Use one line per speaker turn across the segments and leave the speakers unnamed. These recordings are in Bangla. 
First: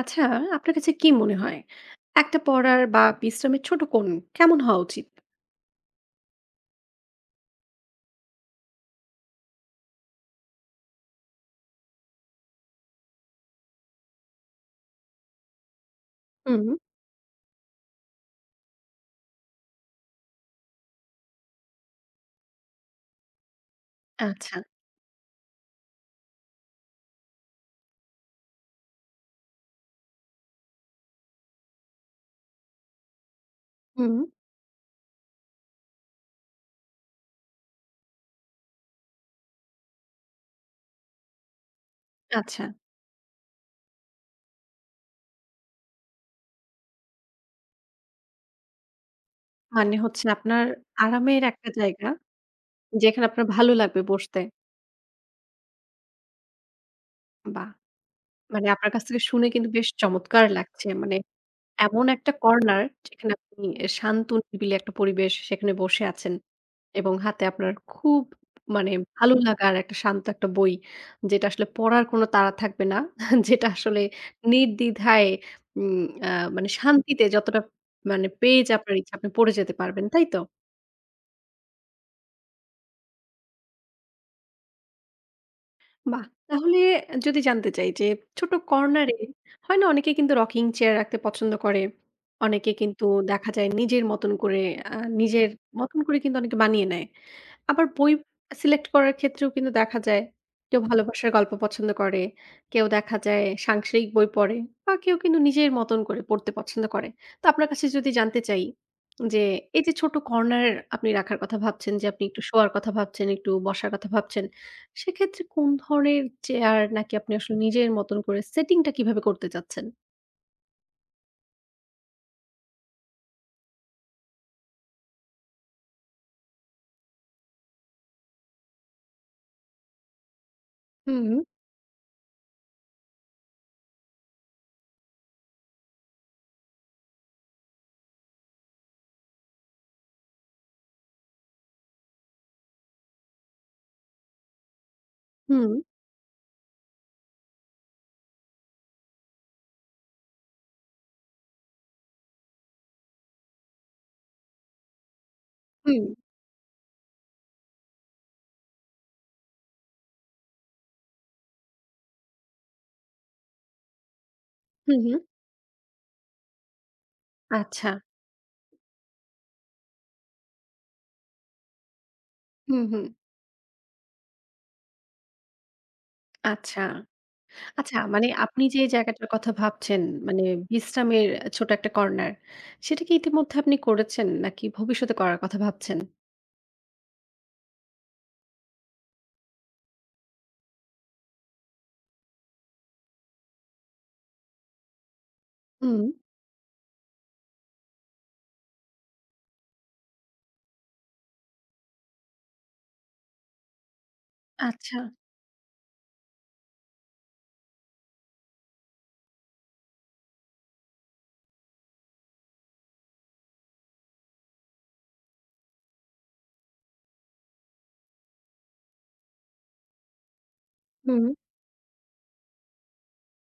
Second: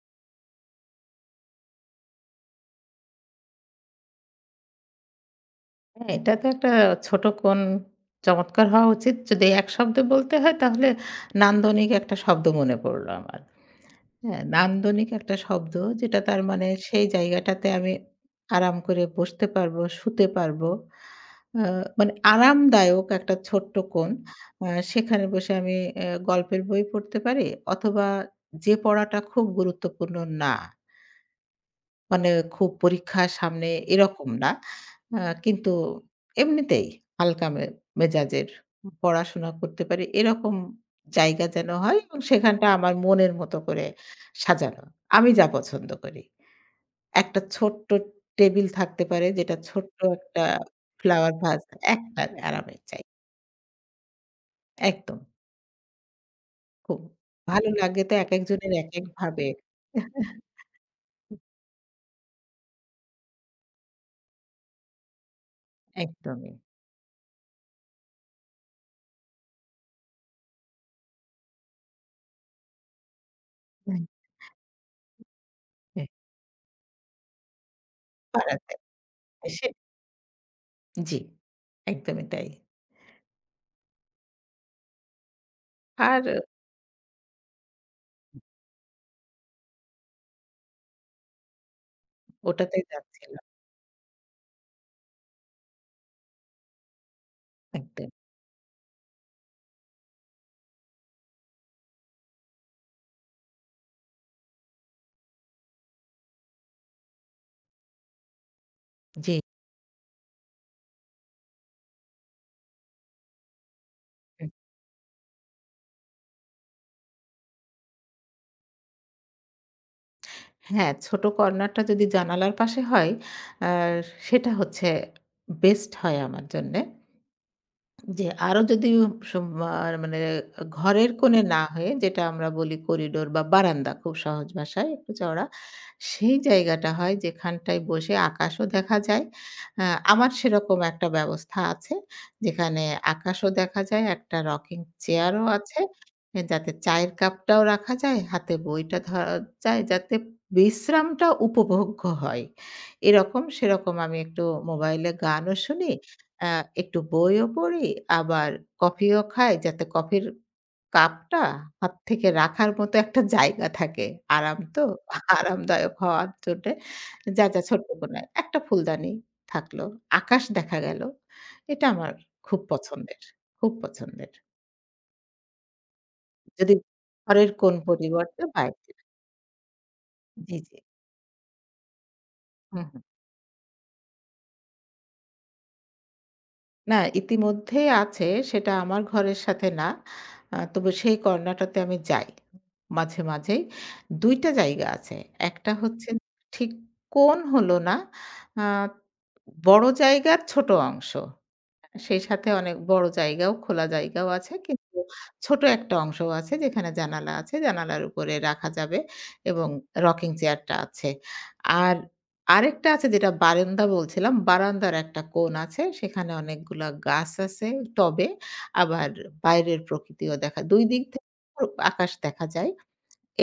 আচ্ছা, আপনার কাছে কি মনে হয়? একটা পড়ার বা বিশ্রামের ছোট কোণ কেমন হওয়া উচিত?
হ্যাঁ, এটা তো একটা ছোট কোণ চমৎকার হওয়া উচিত। যদি এক শব্দে বলতে হয় তাহলে নান্দনিক একটা শব্দ মনে পড়ল আমার। হ্যাঁ, নান্দনিক একটা শব্দ যেটা তার
হুম,
মানে সেই জায়গাটাতে আমি আরাম করে বসতে পারবো, শুতে পারবো। আ মানে আরামদায়ক একটা ছোট্ট কোণ।
আচ্ছা,
সেখানে বসে আমি গল্পের বই পড়তে পারি অথবা যে পড়াটা খুব গুরুত্বপূর্ণ না। মানে খুব পরীক্ষা সামনে
হুম।
এরকম না। আ কিন্তু এমনিতেই হালকা মেজাজের পড়াশোনা করতে পারি এরকম জায়গা যেন হয় এবং
আচ্ছা।
সেখানটা আমার মনের মতো করে সাজানো। আমি যা পছন্দ করি। একটা ছোট্ট টেবিল থাকতে পারে যেটা
মানে
ছোট্ট
হচ্ছে
একটা
আপনার
ফ্লাওয়ার
আরামের
ভাস
একটা জায়গা
একটা আরামের চাই।
যেখানে আপনার ভালো লাগবে বসতে।
একদম খুব ভালো
বাহ!
লাগে তো
মানে
একেকজনের
আপনার কাছ থেকে
একেকভাবে।
শুনে কিন্তু বেশ চমৎকার লাগছে। মানে এমন একটা কর্নার যেখানে আপনি শান্ত নিরিবিলি একটা পরিবেশ সেখানে বসে আছেন
একদমই।
এবং হাতে আপনার খুব মানে ভালো লাগার একটা শান্ত একটা বই যেটা আসলে পড়ার কোনো তাড়া থাকবে না। যেটা আসলে
হ্যাঁ,
নির্দ্বিধায় উম
হ্যাঁ।
আ মানে শান্তিতে যতটা মানে
পারা
পেজ
যায়।
আপনার ইচ্ছা আপনি পড়ে
সে
যেতে পারবেন, তাই তো?
জি, একদমই তাই। আর
বাহ! তাহলে যদি জানতে চাই যে ছোট কর্নারে হয় না অনেকে কিন্তু রকিং চেয়ার রাখতে পছন্দ করে। অনেকে
ওটাতেই
কিন্তু
যাচ্ছিলাম
দেখা যায় নিজের মতন করে আ নিজের মতন করে কিন্তু অনেকে বানিয়ে নেয়। আবার
একদম।
বই সিলেক্ট করার ক্ষেত্রেও কিন্তু দেখা যায় কেউ ভালোবাসার গল্প পছন্দ করে, কেউ দেখা যায় সাংসারিক বই পড়ে বা কেউ কিন্তু নিজের মতন করে পড়তে পছন্দ করে। তো আপনার কাছে যদি জানতে চাই
জি।
যে এই যে ছোট কর্নার আপনি রাখার কথা ভাবছেন যে আপনি একটু শোয়ার কথা ভাবছেন, একটু বসার কথা ভাবছেন। সেক্ষেত্রে কোন ধরনের চেয়ার নাকি আপনি আসলে নিজের মতন করে সেটিংটা কিভাবে করতে চাচ্ছেন?
হ্যাঁ, ছোট কর্নারটা যদি জানালার পাশে হয়, আর সেটা হচ্ছে বেস্ট হয় আমার জন্যে। জি, আরো যদি সম আর মানে ঘরের
হুম।
কোণে না হয়ে যেটা আমরা বলি করিডোর বা বারান্দা খুব সহজ ভাষায় একটু চওড়া। সেই জায়গাটা হয় যেখানটায় বসে আকাশও দেখা যায়। আ আমার সেরকম একটা ব্যবস্থা আছে। যেখানে আকাশও দেখা যায়, একটা রকিং চেয়ারও
হুম,
আছে। যাতে চায়ের কাপটাও রাখা যায়, হাতে বইটা ধরা যায় যাতে বিশ্রামটা উপভোগ্য হয়। এরকম সেরকম আমি একটু মোবাইলে গানও শুনি
হুম,
আ একটু বইও পড়ি, আবার কফিও খাই যাতে কফির কাপটা হাত থেকে রাখার মতো একটা জায়গা থাকে। আরাম তো,
হুম, হুম,
আরামদায়ক হওয়ার জন্যে যা ছোট্ট
আচ্ছা।
কোনো একটা ফুলদানি থাকলো, আকাশ দেখা গেল। এটা আমার খুব
হুম, হুম,
পছন্দের, খুব পছন্দের। যদি
আচ্ছা।
ঘরের কোন
আচ্ছা মানে
পরিবর্তে
আপনি যে
বাইরের।
জায়গাটার কথা ভাবছেন মানে
জি, জি।
বিশ্রামের ছোট একটা কর্নার,
হুম,
সেটা
হুম।
কি ইতিমধ্যে আপনি করেছেন নাকি ভবিষ্যতে করার কথা ভাবছেন?
না, ইতিমধ্যেই আছে সেটা আমার ঘরের সাথে না। তবে সেই কর্নারটাতে আমি যাই। মাঝে, মাঝেই ২ টা জায়গা আছে। একটা
হুম,
হচ্ছে ঠিক কোণ হলো না। আ বড় জায়গার ছোট অংশ। সেই সাথে অনেক বড় জায়গাও, খোলা জায়গাও আছে। কিন্তু
আচ্ছা,
ছোট একটা অংশও আছে যেখানে জানালা আছে। জানালার উপরে রাখা যাবে এবং রকিং চেয়ারটা আছে। আর আরেকটা আছে যেটা বারান্দা বলছিলাম, বারান্দার একটা কোণ আছে। সেখানে অনেকগুলা গাছ আছে টবে। আবার বাইরের প্রকৃতিও দেখা ২ দিক
হুম,
থেকে আকাশ দেখা যায়।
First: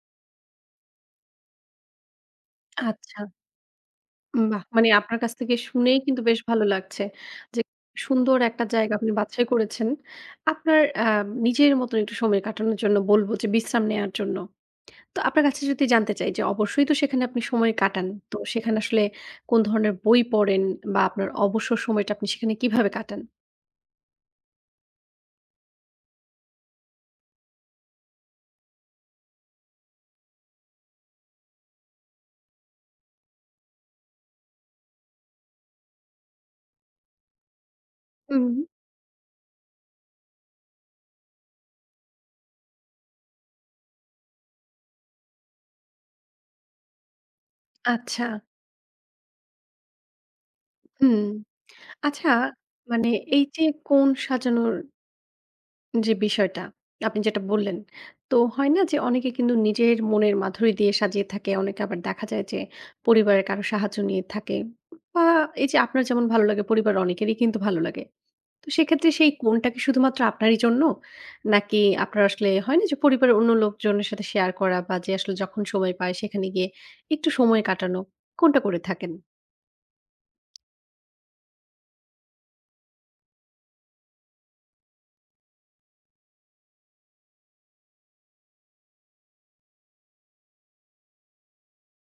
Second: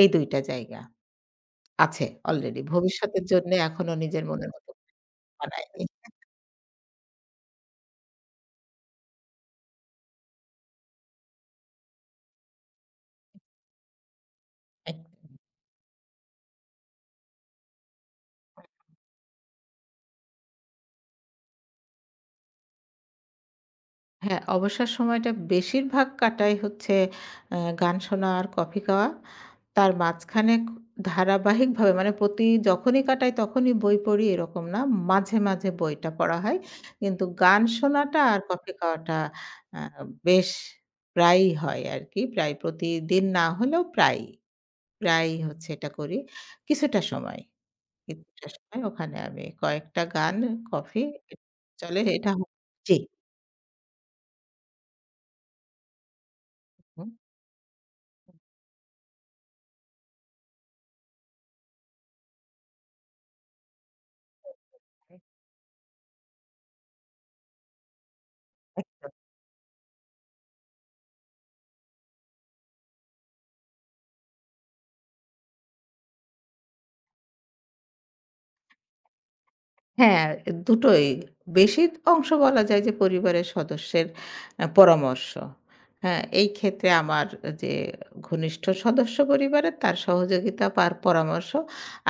এই ২ টা জায়গা আছে অলরেডি।
আচ্ছা।
ভবিষ্যতের জন্য এখনো নিজের মনের
বাহ!
মতো
মানে আপনার কাছ থেকে
বানায়নি।
শুনেই কিন্তু বেশ ভালো লাগছে যে সুন্দর একটা জায়গা আপনি বাছাই করেছেন। আপনার নিজের মতন একটু সময় কাটানোর জন্য বলব যে বিশ্রাম নেয়ার জন্য। তো আপনার কাছে যদি জানতে চাই যে অবশ্যই তো সেখানে আপনি সময় কাটান। তো সেখানে আসলে কোন ধরনের বই পড়েন বা আপনার অবসর সময়টা আপনি সেখানে কিভাবে কাটান?
হ্যাঁ, অবসর সময়টা বেশিরভাগ কাটাই হচ্ছে গান শোনা আর কফি খাওয়া। তার মাঝখানে ধারাবাহিকভাবে মানে প্রতি যখনই কাটাই তখনই বই পড়ি এরকম না। মাঝে, মাঝে বইটা পড়া হয়। কিন্তু গান শোনাটা আর
হুম,
কফি খাওয়াটা আ বেশ প্রায়ই হয় আরকি। প্রায় প্রতিদিন না হলেও প্রায়ই হচ্ছে এটা করি। কিছুটা সময়,
আচ্ছা।
কিছুটা সময় ওখানে আমি কয়েকটা গান, কফি
হুম।
চলে
আচ্ছা
এটা জি।
মানে এই যে কোণ সাজানোর যে বিষয়টা
হুম,
আপনি যেটা বললেন, তো হয় না যে অনেকে কিন্তু নিজের মনের মাধুরী দিয়ে সাজিয়ে থাকে। অনেকে আবার দেখা যায় যে পরিবারের কারো সাহায্য নিয়ে থাকে
হুম,
বা এই যে আপনার যেমন ভালো লাগে পরিবারের অনেকেরই কিন্তু ভালো লাগে। তো সেক্ষেত্রে
একদম।
সেই কোণটা কি শুধুমাত্র আপনারই জন্য? নাকি আপনার আসলে হয় না যে পরিবারের অন্য লোকজনের সাথে শেয়ার করা বা যে আসলে যখন সময় পায় সেখানে গিয়ে একটু সময় কাটানো, কোনটা করে থাকেন?
হ্যাঁ, দুটোই। বেশি অংশ বলা যায় যে পরিবারের সদস্যের পরামর্শ। হ্যাঁ, এই ক্ষেত্রে আমার যে ঘনিষ্ঠ সদস্য পরিবারের তার সহযোগিতা তার পরামর্শ।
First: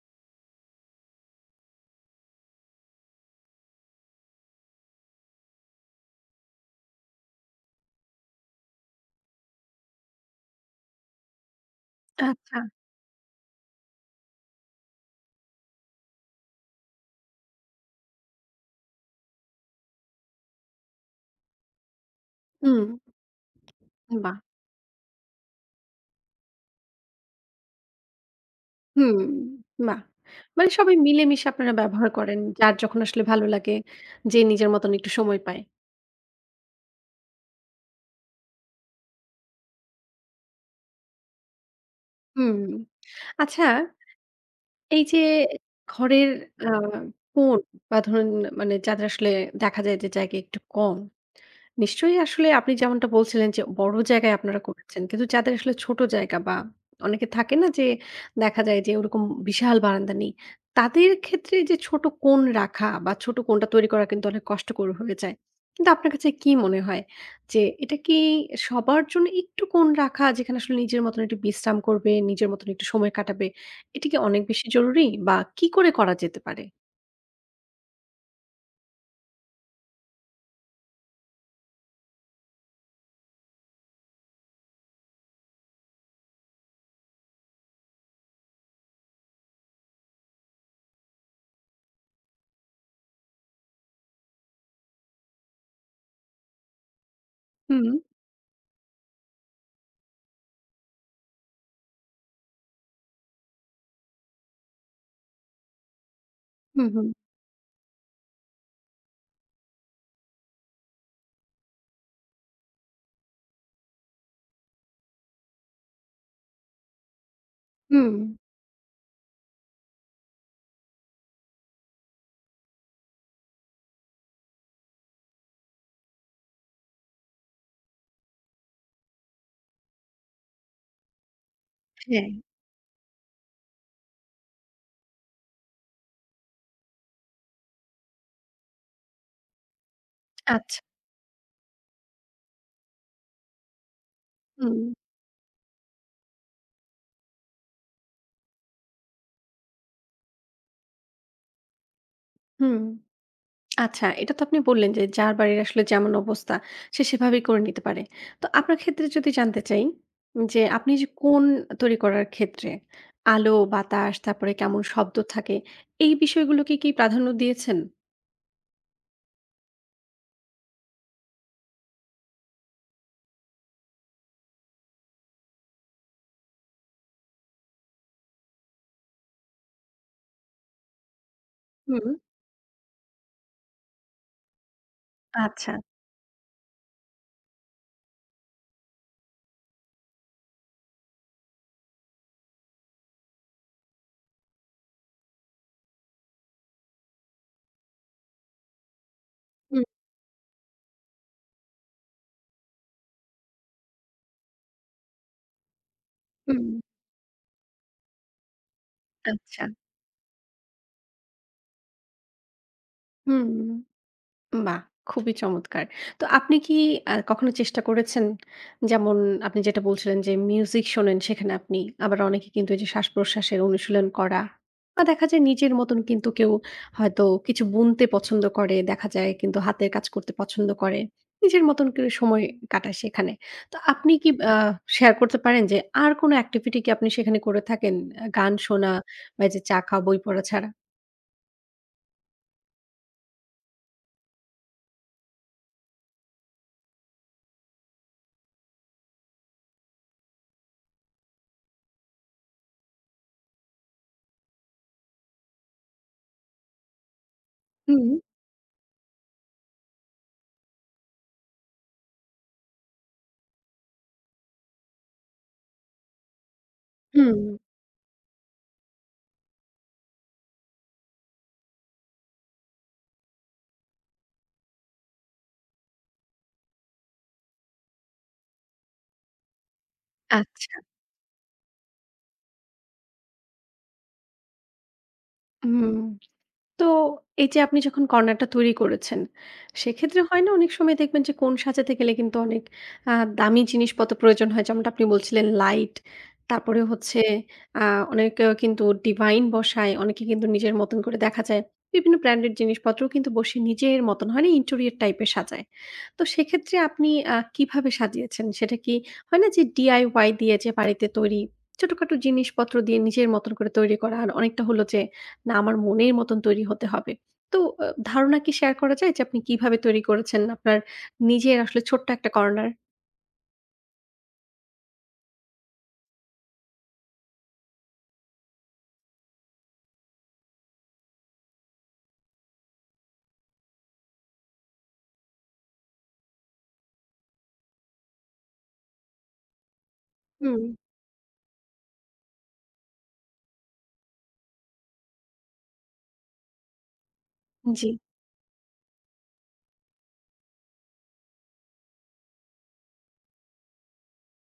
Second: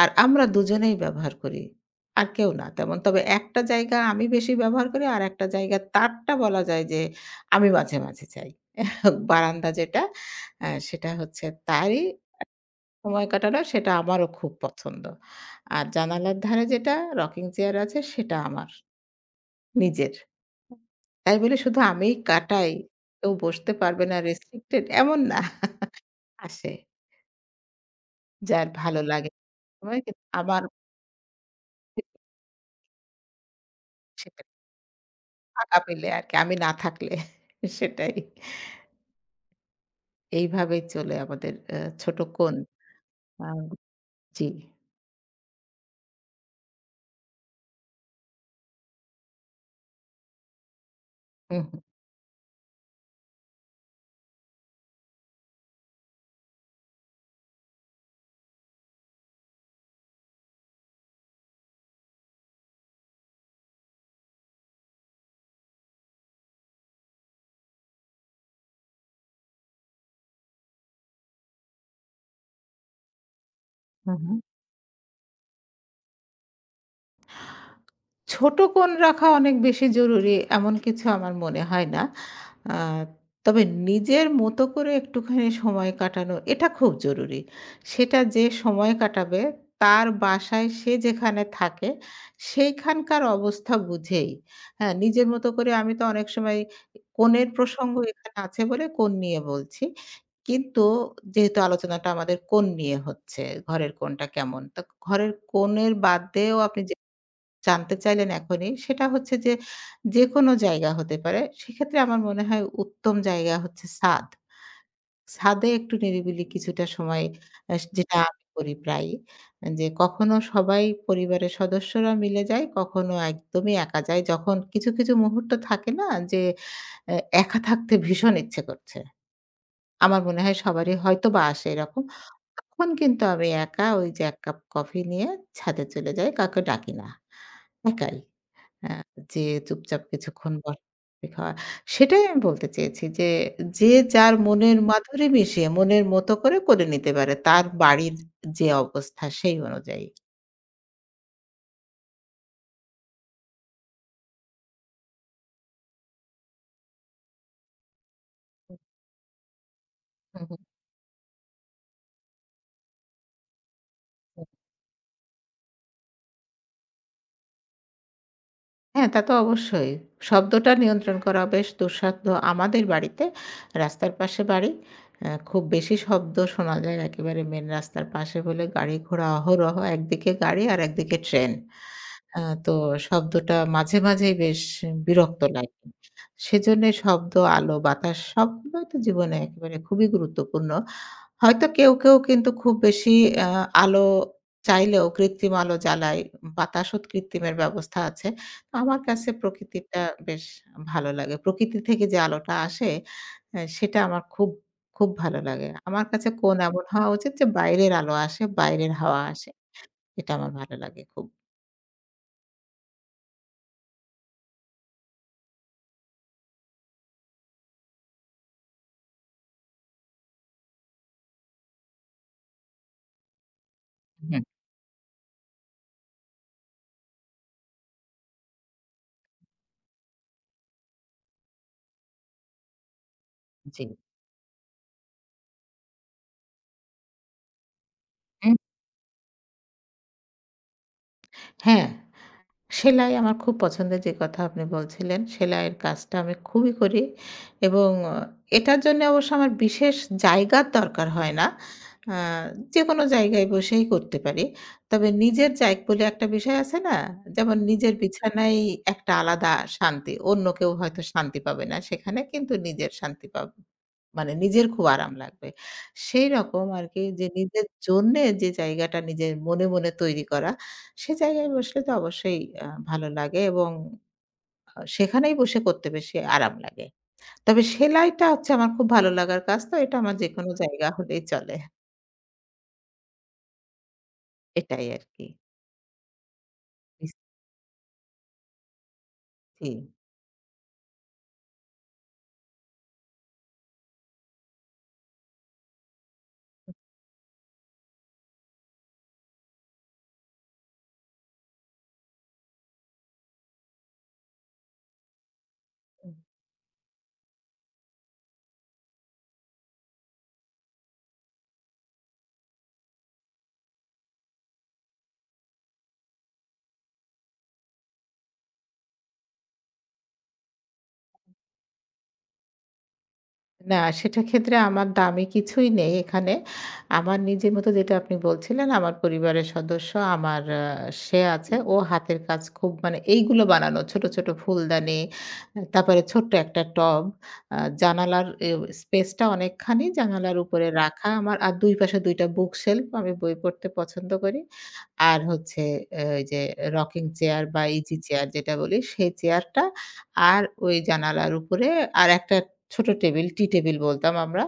আর আমরা দুজনেই ব্যবহার করি। আর কেউ না তেমন। তবে একটা জায়গা আমি বেশি ব্যবহার করি, আরেকটা জায়গা তারটা বলা যায় যে আমি মাঝে, মাঝে যাই। বারান্দা যেটা সেটা হচ্ছে তারই
আচ্ছা,
সময় কাটানো সেটা আমারও খুব পছন্দ। আর জানালার ধারে যেটা রকিং চেয়ার আছে সেটা আমার নিজের। তাই বলে শুধু আমিই কাটাই,
হুম।
কেউ বসতে পারবে না
বাহ!
রেস্ট্রিক্টেড এমন না। আসে যার ভালো
হুম,
লাগে সময়
বাহ!
কিন্তু আমার
মানে সবাই মিলেমিশে আপনারা ব্যবহার করেন। যার যখন আসলে ভালো লাগে, যে
সেটা
নিজের মতন একটু সময় পায়।
ফাঁকা পেলে আরকি আমি না থাকলে সেটাই। এইভাবেই চলে আমাদের ছোট কোণ।
হুম।
আ
আচ্ছা
জি।
এই যে ঘরের আ কোণ বা ধরুন মানে যাদের আসলে দেখা যায় যে জায়গা একটু কম
হু, হু।
নিশ্চয়ই আসলে আপনি যেমনটা বলছিলেন যে বড় জায়গায় আপনারা করেছেন। কিন্তু যাদের আসলে ছোট জায়গা বা অনেকে থাকে না যে দেখা যায় যে ওরকম বিশাল বারান্দা নেই। তাদের ক্ষেত্রে যে ছোট কোণ রাখা বা ছোট কোণটা তৈরি করা কিন্তু অনেক কষ্টকর হয়ে যায়। কিন্তু আপনার কাছে কি মনে হয় যে এটা কি সবার জন্য একটু কোণ রাখা যেখানে আসলে নিজের মতন একটু বিশ্রাম করবে, নিজের মতন একটু সময় কাটাবে। এটা
হু,
কি
হু।
অনেক বেশি জরুরি বা কি করে করা যেতে পারে?
ছোট কোণ রাখা অনেক বেশি জরুরি এমন কিছু আমার মনে হয় না। আ তবে নিজের মতো করে একটুখানি সময় কাটানো এটা খুব জরুরি। সেটা যে সময় কাটাবে তার বাসায় সে যেখানে থাকে সেইখানকার অবস্থা বুঝেই। হ্যাঁ, নিজের মতো করে আমি তো অনেক সময় কোণের
হুম,
প্রসঙ্গ এখানে আছে বলে কোণ নিয়ে বলছি। কিন্তু যেহেতু আলোচনাটা আমাদের কোণ নিয়ে হচ্ছে, ঘরের কোণটা কেমন? তো ঘরের কোণের বাদ দিয়েও আপনি
হুম,
যে
হুম,
জানতে চাইলেন এখনই, সেটা হচ্ছে যে, যেকোনো জায়গা হতে পারে। সেক্ষেত্রে আমার মনে হয় উত্তম জায়গা হচ্ছে ছাদ। ছাদে একটু নিরিবিলি কিছুটা সময়
হুম,
যেটা আমি করি প্রায়ই। যে কখনো সবাই পরিবারের সদস্যরা মিলে যায়, কখনো একদমই একা যাই। যখন কিছু, কিছু মুহূর্ত থাকে না যে এ একা থাকতে ভীষণ ইচ্ছে করছে। আমার মনে হয় সবারই হয়তোবা আসে এরকম।
হ্যাঁ,
তখন কিন্তু আমি একা ওই যে ১ কাপ কফি নিয়ে ছাদে চলে যাই, কাউকে ডাকি না। একাই। হ্যাঁ, যে চুপচাপ কিছুক্ষণ
আচ্ছা।
বসা খাওয়া। সেটাই আমি বলতে চেয়েছি যে, যে যার
হুম,
মনের মাধুরী মিশিয়ে মনের মতো করে, করে নিতে পারে তার বাড়ির যে অবস্থা সেই অনুযায়ী।
হুম। আচ্ছা, এটা তো আপনি বললেন যে যার বাড়ির আসলে যেমন অবস্থা সে সেভাবেই করে নিতে পারে। তো আপনার ক্ষেত্রে যদি জানতে চাই
হুম, হুম,
যে
হুম,
আপনি যে কোণ তৈরি করার ক্ষেত্রে আলো, বাতাস,
হুম।
তারপরে কেমন শব্দ থাকে এই বিষয়গুলোকে কি প্রাধান্য দিয়েছেন?
হ্যাঁ, তা তো অবশ্যই। শব্দটা নিয়ন্ত্রণ করা বেশ দুঃসাধ্য আমাদের বাড়িতে। রাস্তার পাশে বাড়ি। খুব বেশি শব্দ শোনা যায় একেবারে মেইন রাস্তার পাশে হলে গাড়ি ঘোড়া অহরহ। একদিকে গাড়ি আর একদিকে ট্রেন।
হুম।
আ তো শব্দটা মাঝে, মাঝেই বেশ বিরক্ত
আচ্ছা।
লাগে। সেজন্যে শব্দ, আলো, বাতাস সবগুলোই তো জীবনে একেবারে খুবই গুরুত্বপূর্ণ। হয়তো কেউ, কেউ কিন্তু খুব বেশি আ আলো চাইলেও কৃত্রিম আলো জ্বালায়, বাতাসও কৃত্রিমের ব্যবস্থা আছে। তো আমার কাছে
হুম,
প্রকৃতিটা বেশ ভালো লাগে। প্রকৃতি থেকে যে আলোটা আসে সেটা আমার খুব, খুব ভালো লাগে। আমার কাছে কোন
হুম।
এমন হওয়া উচিত যে বাইরের আলো আসে, বাইরের হাওয়া আসে।
আচ্ছা।
এটা আমার ভালো লাগে খুব।
হুম। বাহ! খুবই চমৎকার। তো আপনি কি কখনো চেষ্টা করেছেন? যেমন আপনি যেটা বলছিলেন যে মিউজিক শোনেন সেখানে আপনি আবার অনেকে কিন্তু এই যে শ্বাসপ্রশ্বাসের অনুশীলন করা
হুম,
বা দেখা যায় নিজের মতন কিন্তু কেউ হয়তো কিছু বুনতে পছন্দ করে, দেখা যায় কিন্তু হাতের কাজ করতে পছন্দ করে। নিজের মতন করে সময় কাটায় সেখানে। তো
জি।
আপনি কি শেয়ার করতে পারেন যে আর কোনো activity কি আপনি সেখানে করে থাকেন? গান শোনা বা এই যে চা খাওয়া, বই পড়া ছাড়া?
হ্যাঁ, সেলাই আমার খুব পছন্দের যে কথা আপনি বলছিলেন, সেলাইয়ের কাজটা আমি খুবই করি এবং এটার জন্যে অবশ্য আমার বিশেষ জায়গার দরকার হয় না। আ যেকোনো জায়গায় বসেই করতে পারি। তবে নিজের বলে একটা বিষয় আছে না? যেমন নিজের
হুম।
বিছানায় একটা আলাদা শান্তি। অন্য কেউ হয়তো শান্তি পাবে না সেখানে কিন্তু নিজের শান্তি পাবো। মানে নিজের খুব আরাম লাগবে। সেইরকম আরকি যে
হুম,
নিজের জন্যে যে জায়গাটা নিজের মনে, মনে তৈরি করা সে জায়গায় বসলে তো অবশ্যই ভালো লাগে এবং সেখানেই বসে করতে বেশি আরাম লাগে। তবে সেলাইটা হচ্ছে আমার খুব ভালো লাগার কাজ তো এটা আমার যেকোনো
আচ্ছা।
জায়গা হলেই চলে। এটাই আরকি।
হুম। তো
ইস
এই যে আপনি যখন কর্নারটা তৈরি করেছেন,
জি।
সেক্ষেত্রে হয় না অনেক সময় দেখবেন যে কোণ সাজাতে গেলে কিন্তু অনেক আ দামি জিনিসপত্র প্রয়োজন হয়। যেমনটা আপনি বলছিলেন লাইট, তারপরে হচ্ছে আ অনেকে কিন্তু ডিভাইন বসায়, অনেকে কিন্তু নিজের মতন করে দেখা যায়। বিভিন্ন ব্র্যান্ডেড জিনিসপত্রও কিন্তু বসিয়ে নিজের মতন হয় না ইন্টেরিয়র টাইপের সাজায়। তো সেক্ষেত্রে আপনি কিভাবে সাজিয়েছেন? সেটা কি হয় না যে DIY দিয়ে যে বাড়িতে তৈরি ছোটখাটো জিনিসপত্র দিয়ে নিজের মতন করে তৈরি করা আর অনেকটা হলো যে না আমার মনের মতন তৈরি হতে হবে। তো ধারণা কি শেয়ার করা যায় যে আপনি কিভাবে তৈরি করেছেন আপনার নিজের আসলে ছোট্ট একটা কর্নার?
না, সেটা ক্ষেত্রে আমার দামি কিছুই নেই এখানে। আমার নিজের মতো যেটা আপনি বলছিলেন, আমার পরিবারের সদস্য আমার সে আছে। ও হাতের কাজ খুব মানে এইগুলো বানানো ছোট, ছোট ফুলদানি, তারপরে ছোট্ট একটা টব। জানালার স্পেসটা অনেকখানি জানালার
হুম।
উপরে রাখা আমার। আর ২ পাশে ২ টা বুক শেলফ। আমি বই পড়তে পছন্দ করি। আর হচ্ছে ওই যে রকিং চেয়ার বা
জি।
ইজি চেয়ার যেটা বলি, সেই চেয়ারটা আর ওই জানালার উপরে আরেকটা ছোট টেবিল, টি টেবিল বলতাম আমরা।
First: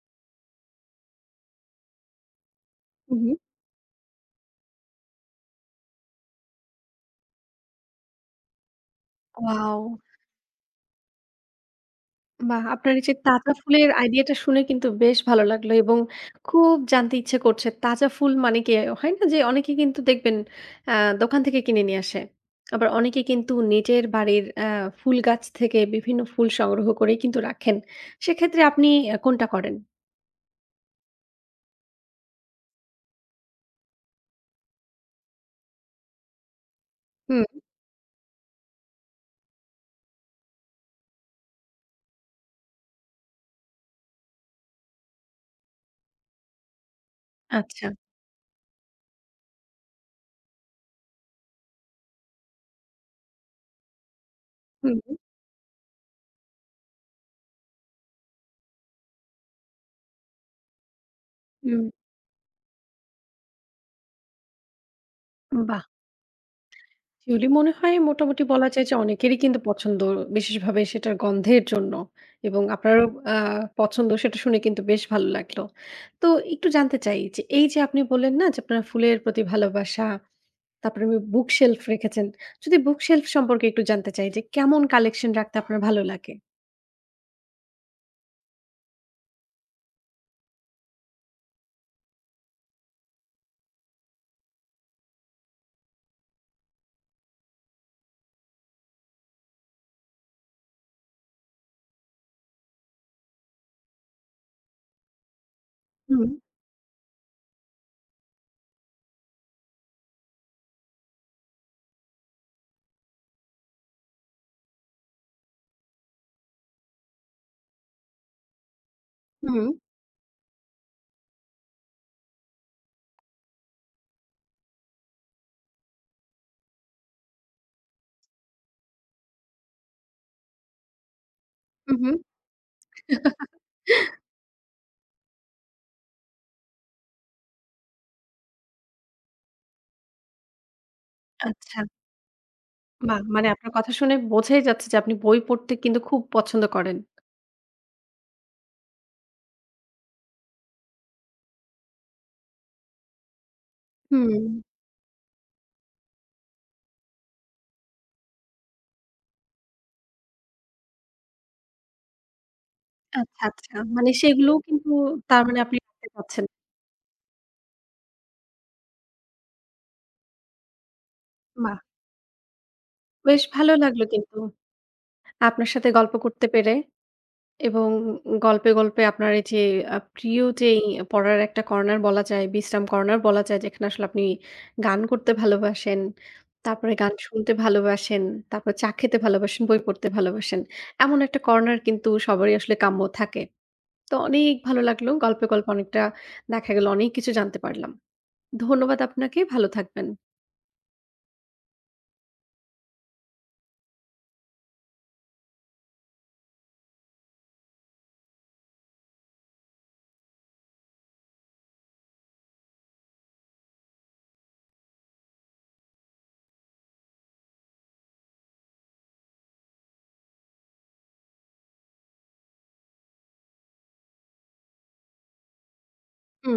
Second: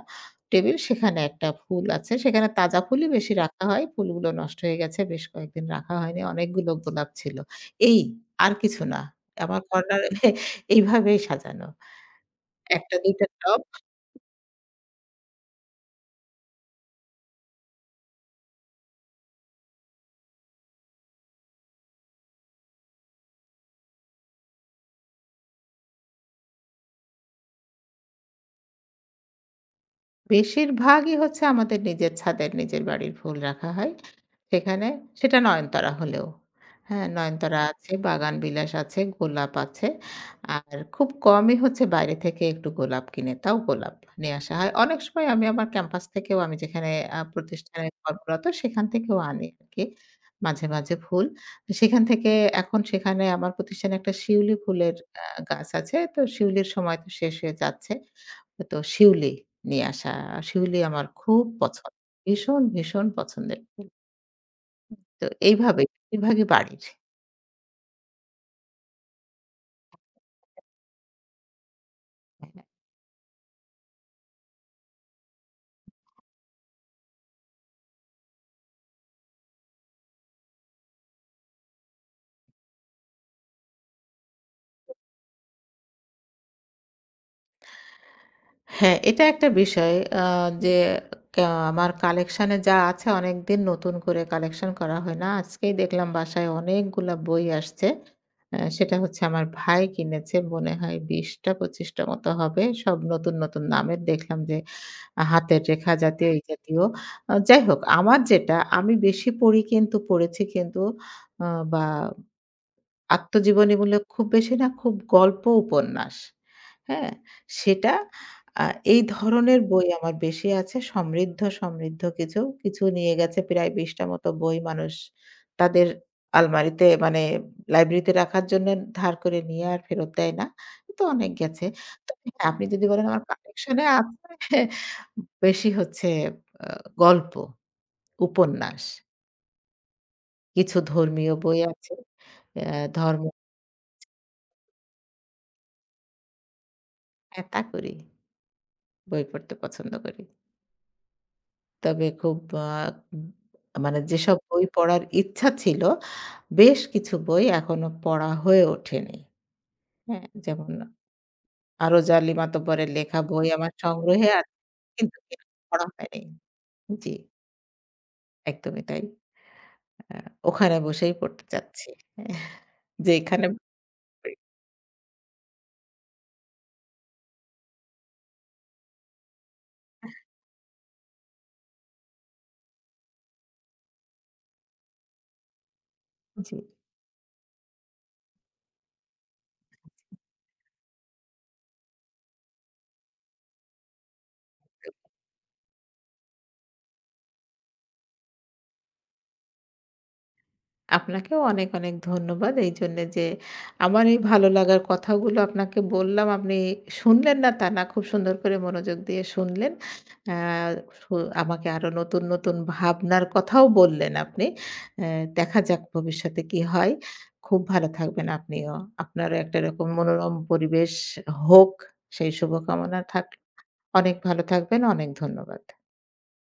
টেবিল সেখানে একটা ফুল আছে। সেখানে তাজা ফুলই
হু,
বেশি
হুম।
রাখা হয়। ফুলগুলো নষ্ট হয়ে গেছে। বেশ কয়েকদিন রাখা হয়নি। অনেকগুলো গোলাপ ছিল। এই আর কিছু না। আমার
ওয়াও!
কর্নার এইভাবেই সাজানো।
বাহ!
১
আপনার
টা
এই
২
যে
টা
তাজা
টব।
ফুলের আইডিয়াটা শুনে কিন্তু বেশ ভালো লাগলো এবং খুব জানতে ইচ্ছে করছে তাজা ফুল মানে কি হয় না যে অনেকে কিন্তু দেখবেন আ দোকান থেকে কিনে নিয়ে আসে। আবার অনেকে কিন্তু নিজের বাড়ির ফুল গাছ থেকে বিভিন্ন ফুল সংগ্রহ করে কিন্তু রাখেন। সেক্ষেত্রে আপনি কোনটা করেন?
বেশিরভাগই হচ্ছে আমাদের নিজের ছাদের, নিজের বাড়ির ফুল রাখা হয়। সেখানে সেটা নয়নতারা হলেও। হ্যাঁ,
হুম।
নয়নতারা আছে, বাগানবিলাস আছে, গোলাপ আছে। আর খুব কমই হচ্ছে বাইরে থেকে একটু গোলাপ কিনে, তাও গোলাপ নিয়ে আসা হয়। অনেক সময় আমি আমার ক্যাম্পাস থেকেও আমি যেখানে প্রতিষ্ঠানে
আচ্ছা।
কর্মরত সেখান থেকেও আনি আরকি মাঝে, মাঝে ফুল। সেখান থেকে এখন সেখানে আমার প্রতিষ্ঠানে একটা শিউলি ফুলের
হুম।
আ গাছ আছে। তো শিউলির সময় তো শেষ হয়ে যাচ্ছে। তো শিউলি নিয়ে আসা। শিউলি আমার খুব
হুম।
পছন্দ। ভীষণ, ভীষণ পছন্দের। তো এইভাবে
বাহ!
বেশিরভাগই বাড়ির।
শিউলি মনে হয় মোটামুটি বলা যায় যে অনেকেরই কিন্তু পছন্দ। বিশেষভাবে সেটার গন্ধের জন্য এবং আপনারও আ পছন্দ সেটা শুনে কিন্তু বেশ ভালো লাগলো। তো একটু জানতে চাই যে এই যে আপনি বললেন না যে আপনার ফুলের প্রতি ভালোবাসা, তারপরে আপনি বুক শেলফ রেখেছেন। যদি বুক শেলফ সম্পর্কে একটু জানতে চাই যে কেমন কালেকশন রাখতে আপনার ভালো লাগে?
হ্যাঁ, এটা একটা বিষয় আ যে কা আমার কালেকশন এ যা আছে অনেকদিন নতুন করে কালেকশন করা হয় না। আজকেই দেখলাম বাসায় অনেকগুলা বই আসছে। সেটা হচ্ছে আমার ভাই কিনেছে মনে হয় ২০ টা ২৫ টা মতো হবে। সব নতুন, নতুন নামের দেখলাম যে হাতের রেখা জাতীয়
হুম,
এই জাতীয়। যাই হোক আমার যেটা আমি বেশি পড়ি কিন্তু পড়েছি কিন্তু আ বা আত্মজীবনীমূলক খুব বেশি না, খুব গল্প উপন্যাস। হ্যাঁ? সেটা আ এই ধরনের
হুম,
বই আমার বেশি আছে। সমৃদ্ধ, সমৃদ্ধ কিছু। কিছু নিয়ে গেছে প্রায় ২০ টা মতো বই মানুষ তাদের আলমারিতে মানে লাইব্রেরিতে রাখার জন্য ধার করে নিয়ে আর ফেরত দেয় না। তো অনেক গেছে।
হুম, হুম।
তবে হ্যাঁ, আপনি যদি বলেন আমার কালেকশন এ আছে বেশি হচ্ছে আ গল্প, উপন্যাস। কিছু ধর্মীয় বই
আচ্ছা।
আছে। অ্যা
বাহ!
ধর্ম
মানে আপনার কথা শুনে বোঝাই যাচ্ছে যে আপনি বই পড়তে কিন্তু খুব পছন্দ করেন।
হ্যাঁ, তা করি। বই পড়তে পছন্দ করি। তবে খুব আ মানে
হুম।
যেসব বই পড়ার ইচ্ছা ছিল, বেশ কিছু বই এখনো পড়া হয়ে ওঠেনি। হ্যাঁ? যেমন আরজ আলী মাতব্বরের লেখা
আচ্ছা,
বই আমার
আচ্ছা। মানে
সংগ্রহে আছে
সেগুলোও কিন্তু
কিন্তু
তার
কিনে
মানে আপনি
পড়া
রাখতে
হয়নি।
চাচ্ছেন।
জি, একদমই তাই। আ ওখানে বসেই পড়তে
বাহ!
চাচ্ছি।
বেশ
যেইখানে
ভালো লাগলো কিন্তু আপনার সাথে গল্প করতে পেরে এবং গল্পে, গল্পে আপনার এই যে প্রিয় যেই পড়ার একটা কর্নার বলা যায়, বিশ্রাম কর্নার বলা যায় যেখানে আসলে আপনি গান করতে ভালোবাসেন,
জি।
তারপরে গান শুনতে ভালোবাসেন, তারপর চা খেতে ভালোবাসেন, বই পড়তে ভালোবাসেন। এমন একটা কর্নার কিন্তু সবারই আসলে কাম্য থাকে। তো অনেক ভালো লাগলো। গল্পে, গল্পে অনেকটা দেখা গেল অনেক কিছু জানতে পারলাম। ধন্যবাদ আপনাকে। ভালো থাকবেন।
আপনাকেও অনেক, অনেক ধন্যবাদ এইজন্যে যে আমার এই ভালো লাগার কথাগুলো আপনাকে বললাম। আপনি শুনলেন না তা না, খুব সুন্দর করে মনোযোগ দিয়ে শুনলেন। অ্যা সু আমাকে আরো নতুন, নতুন ভাবনার কথাও বললেন আপনি। অ্যা দেখা যাক ভবিষ্যতে কি হয়। খুব ভালো থাকবেন আপনিও। আপনারও একটা এরকম মনোরম পরিবেশ হোক সেই শুভকামনা থাক অনেক ভালো থাকবেন। অনেক ধন্যবাদ।
হুম।